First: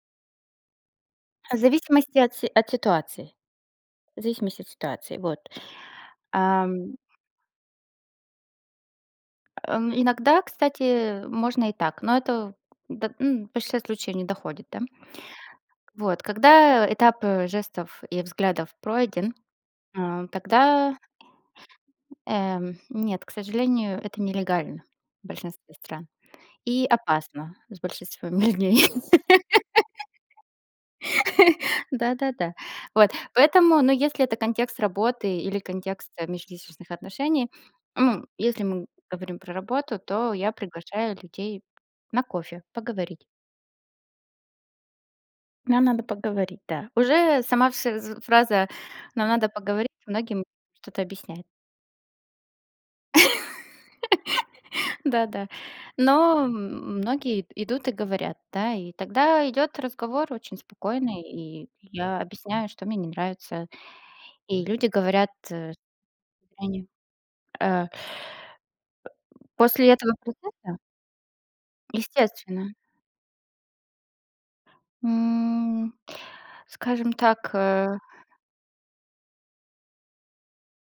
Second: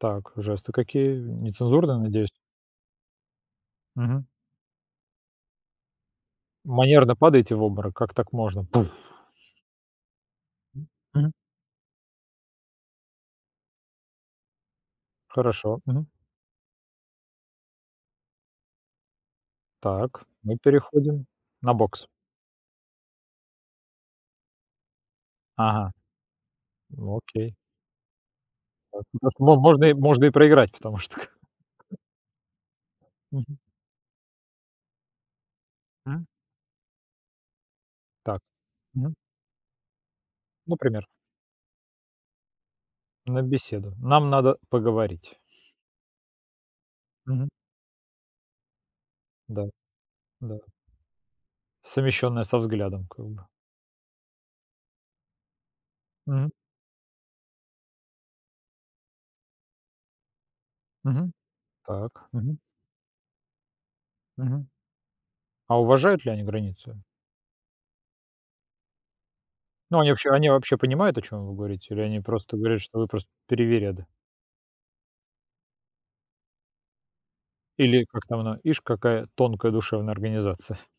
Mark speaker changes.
Speaker 1: Так, жесты какие,
Speaker 2: А, в
Speaker 1: нецензурные,
Speaker 2: зависимости
Speaker 1: надеюсь?
Speaker 2: от си от ситуации. В
Speaker 1: Мгм.
Speaker 2: зависимости от ситуации. Вот. Ам.
Speaker 1: Манерно падаете в обморок: "Как так можно?"- Пуф.
Speaker 2: Э, иногда,
Speaker 1: М,
Speaker 2: кстати,
Speaker 1: мгм.
Speaker 2: можно и так, но это, да, ну, в большинстве случаев не доходит, да, м.
Speaker 1: Хорошо. Мгм.
Speaker 2: Вот. Когда этап, э, жестов и взглядов пройден,
Speaker 1: Так,
Speaker 2: а,
Speaker 1: мы
Speaker 2: тогда
Speaker 1: переходим на бокс.
Speaker 2: эм, нет, к сожалению, это нелегально в большинстве
Speaker 1: Ага.
Speaker 2: стран и
Speaker 1: Ну,
Speaker 2: опасно
Speaker 1: окей.
Speaker 2: с большинством людей.
Speaker 1: Так, потому что мо можно и можно проиграть, потому что, как бы.
Speaker 2: Да-да-да. Вот.
Speaker 1: Мгм.
Speaker 2: Поэтому, ну, если это контекст работы или контекст, э,
Speaker 1: Мгм.
Speaker 2: межличностных отношений, м,
Speaker 1: Так.
Speaker 2: если мы
Speaker 1: Мгм.
Speaker 2: говорим про работу, то я
Speaker 1: Например.
Speaker 2: приглашаю людей на кофе, поговорить.
Speaker 1: На беседу. Нам надо поговорить.
Speaker 2: Нам надо поговорить, да. Уже
Speaker 1: Мгм.
Speaker 2: сама фз э, фраза "нам надо
Speaker 1: Да.
Speaker 2: поговорить" многим
Speaker 1: Да.
Speaker 2: что-то объясняет.
Speaker 1: Совмещённое со взглядом, как бы.
Speaker 2: Да да. Но м
Speaker 1: Мгм.
Speaker 2: многие ид идут и говорят, да. И тогда идёт разговор очень спокойный,
Speaker 1: Мгм.
Speaker 2: и я
Speaker 1: Так. Мгм.
Speaker 2: объясняю, что мне не нравится. И
Speaker 1: Мгм.
Speaker 2: люди говорят, э
Speaker 1: А уважают ли они
Speaker 2: они
Speaker 1: границы?
Speaker 2: э После
Speaker 1: Ну, они
Speaker 2: этого
Speaker 1: вообще, они вообще
Speaker 2: процесса?
Speaker 1: понимают, о чём вы говорите? Или они просто
Speaker 2: Естественно.
Speaker 1: говорят, что вы просто привереда?
Speaker 2: М, скажем так, э.
Speaker 1: Или, как там она: "Ишь, какая тонкая душевная организация".